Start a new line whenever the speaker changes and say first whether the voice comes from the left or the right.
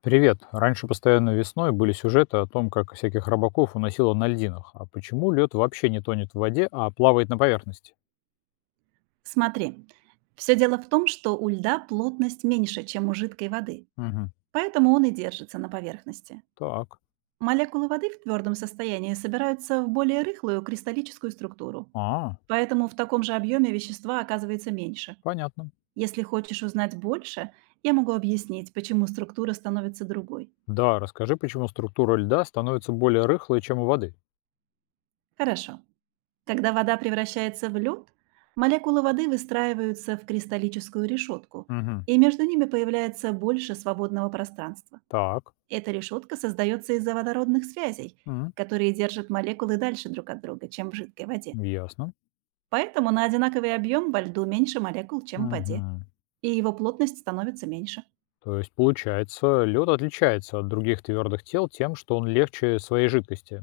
left: Привет. Раньше постоянно весной были сюжеты о том, как всяких рыбаков уносило на льдинах. А почему лед вообще не тонет в воде, а плавает на поверхности?
right: Смотри, все дело в том, что у льда плотность меньше, чем у жидкой воды,
left: Угу.
right: поэтому он и держится на поверхности.
left: Так.
right: Молекулы воды в твердом состоянии собираются в более рыхлую кристаллическую структуру,
left: А,
right: поэтому в таком же объеме вещества оказывается меньше.
left: понятно.
right: Если хочешь узнать больше, я могу объяснить, почему структура становится другой.
left: Да, расскажи, почему структура льда становится более рыхлой, чем у воды.
right: Хорошо. Когда вода превращается в лед, молекулы воды выстраиваются в кристаллическую решетку,
left: Угу.
right: и между ними появляется больше свободного пространства.
left: Так.
right: Эта решетка создается из-за водородных связей,
left: М.
right: которые держат молекулы дальше друг от друга, чем в жидкой воде.
left: Ясно.
right: Поэтому на одинаковый объем во льду меньше молекул, чем в воде,
left: Угу.
right: и его плотность становится меньше.
left: То есть, получается, лед отличается от других твердых тел тем, что он легче своей жидкости.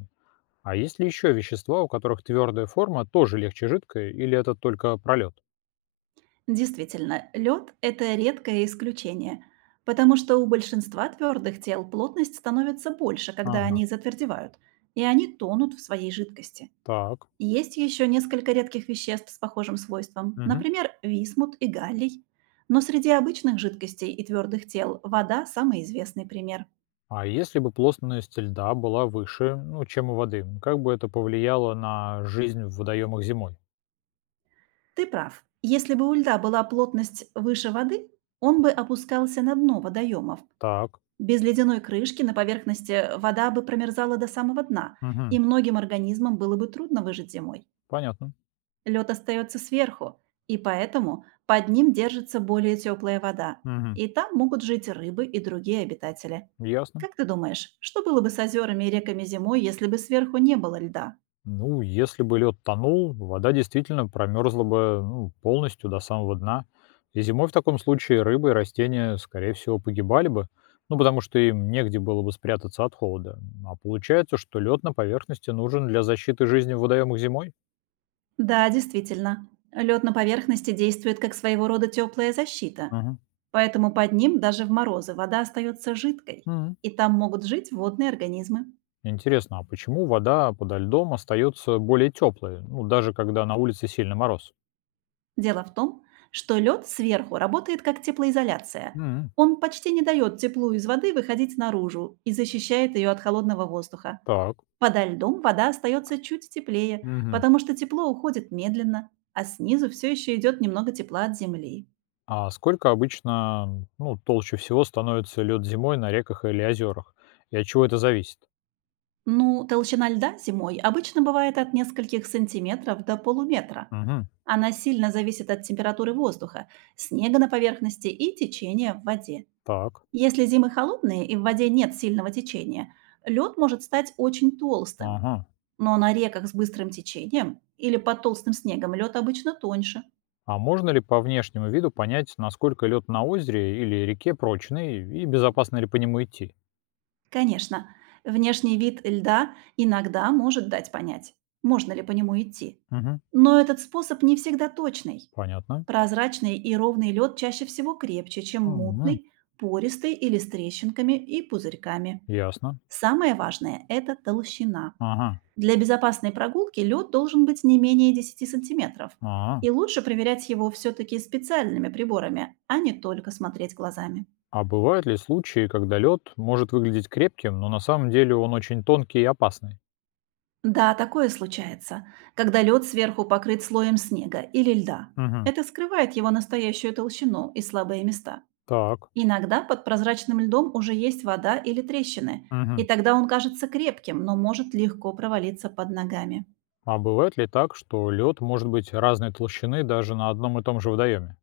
left: А есть ли еще вещества, у которых твердая форма тоже легче жидкой, или это только пролет?
right: Действительно, лед– это редкое исключение, потому что у большинства твердых тел плотность становится больше, когда
left: Ага.
right: они затвердевают, и они тонут в своей жидкости.
left: Так.
right: Есть еще несколько редких веществ с похожим свойством,
left: Мгм.
right: например, висмут и галлий. Но среди обычных жидкостей и твердых тел вода– самый известный пример.
left: А если бы плотность льда была выше, ну, чем у воды, как бы это повлияло на жизнь в водоемах зимой?
right: Ты прав. Если бы у льда была плотность выше воды, он бы опускался на дно водоемов.
left: Так.
right: Без ледяной крышки на поверхности вода бы промерзала до самого дна,
left: Мгм.
right: и многим организмам было бы трудно выжить зимой.
left: Понятно.
right: Лед остается сверху, и поэтому под ним держится более теплая вода,
left: Мгм.
right: и там могут жить рыбы и другие обитатели.
left: Ясно.
right: Как ты думаешь, что было бы с озерами и реками зимой, если бы сверху не было льда?
left: Ну, если бы лед тонул, вода действительно промерзла бы, ну, полностью до самого дна. И зимой в таком случае рыбы и растения, скорее всего, погибали бы, ну, потому что им негде было бы спрятаться от холода. А получается, что лед на поверхности нужен для защиты жизни в водоемах зимой?
right: Да, действительно, лед на поверхности действует как своего рода теплая защита,
left: Мгм.
right: поэтому под ним даже в морозы вода остается жидкой,
left: Мгм.
right: и там могут жить водные организмы.
left: Интересно, а почему вода подо льдом остается более теплой, ну, даже когда на улице сильный мороз?
right: Дело в том, что лед сверху работает как теплоизоляция.
left: М.
right: Он почти не дает теплу из воды выходить наружу и защищает ее от холодного воздуха.
left: Так.
right: Подо льдом вода остается чуть теплее,
left: Мгм.
right: потому что тепло уходит медленно, а снизу все еще идет немного тепла от земли.
left: А сколько обычно, ну, толще всего становится лед зимой на реках или озерах? И от чего это зависит?
right: Ну, толщина льда зимой обычно бывает от нескольких сантиметров до полуметра.
left: Мгм.
right: Она сильно зависит от температуры воздуха, снега на поверхности и течения в воде.
left: Так.
right: Если зимы холодные и в воде нет сильного течения, лед может стать очень толстым.
left: Ага.
right: Но на реках с быстрым течением или под толстым снегом лед обычно тоньше.
left: А можно ли по внешнему виду понять, насколько лед на озере или реке прочный и безопасно ли по нему идти?
right: Конечно, внешний вид льда иногда может дать понять, можно ли по нему идти.
left: Мгм.
right: Но этот способ не всегда точный.
left: Понятно.
right: Прозрачный и ровный лед чаще всего крепче, чем
left: Мгм.
right: мутный, пористый или с трещинками и пузырьками.
left: Ясно.
right: Самое важное– это толщина.
left: Ага.
right: Для безопасной прогулки лед должен быть не менее 10 сантиметров,
left: Ага.
right: и лучше проверять его все-таки специальными приборами, а не только смотреть глазами.
left: А бывают ли случаи, когда лед может выглядеть крепким, но на самом деле он очень тонкий и опасный?
right: Да, такое случается, когда лед сверху покрыт слоем снега или льда.
left: Мгм.
right: Это скрывает его настоящую толщину и слабые места.
left: Так.
right: Иногда под прозрачным льдом уже есть вода или трещины, и
left: Мгм.
right: тогда он кажется крепким, но может легко провалиться под ногами.
left: А бывает ли так, что лед может быть разной толщины даже на одном и том же водоеме?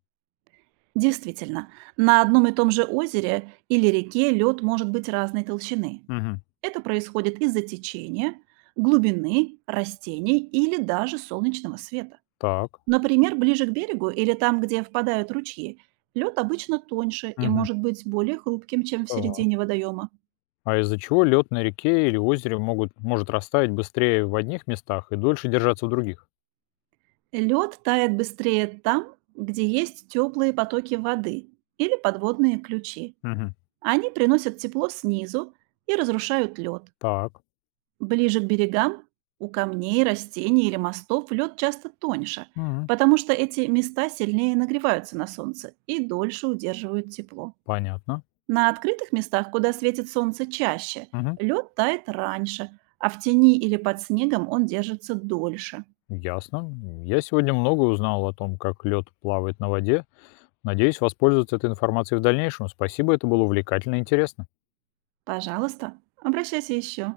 right: Действительно, на одном и том же озере или реке лед может быть разной толщины.
left: Мгм.
right: Это происходит из-за течения, глубины, растений или даже солнечного света.
left: Так.
right: Например, ближе к берегу или там, где впадают ручьи, лед обычно тоньше и
left: Мгм.
right: может быть более хрупким, чем в
left: Так.
right: середине водоема.
left: А из-за чего лед на реке или озере может растаять быстрее в одних местах и дольше держаться в других?
right: Лед тает быстрее там, где есть теплые потоки воды или подводные ключи.
left: Мгм.
right: Они приносят тепло снизу и разрушают лед.
left: Так.
right: Ближе к берегам, у камней, растений или мостов лед часто тоньше,
left: Мгм.
right: потому что эти места сильнее нагреваются на солнце и дольше удерживают тепло.
left: Понятно.
right: На открытых местах, куда светит солнце чаще,
left: Мгм.
right: лед тает раньше, а в тени или под снегом он держится дольше.
left: Ясно. Я сегодня много узнал о том, как лед плавает на воде. Надеюсь воспользоваться этой информацией в дальнейшем. Спасибо, это было увлекательно и интересно.
right: Пожалуйста, обращайся еще.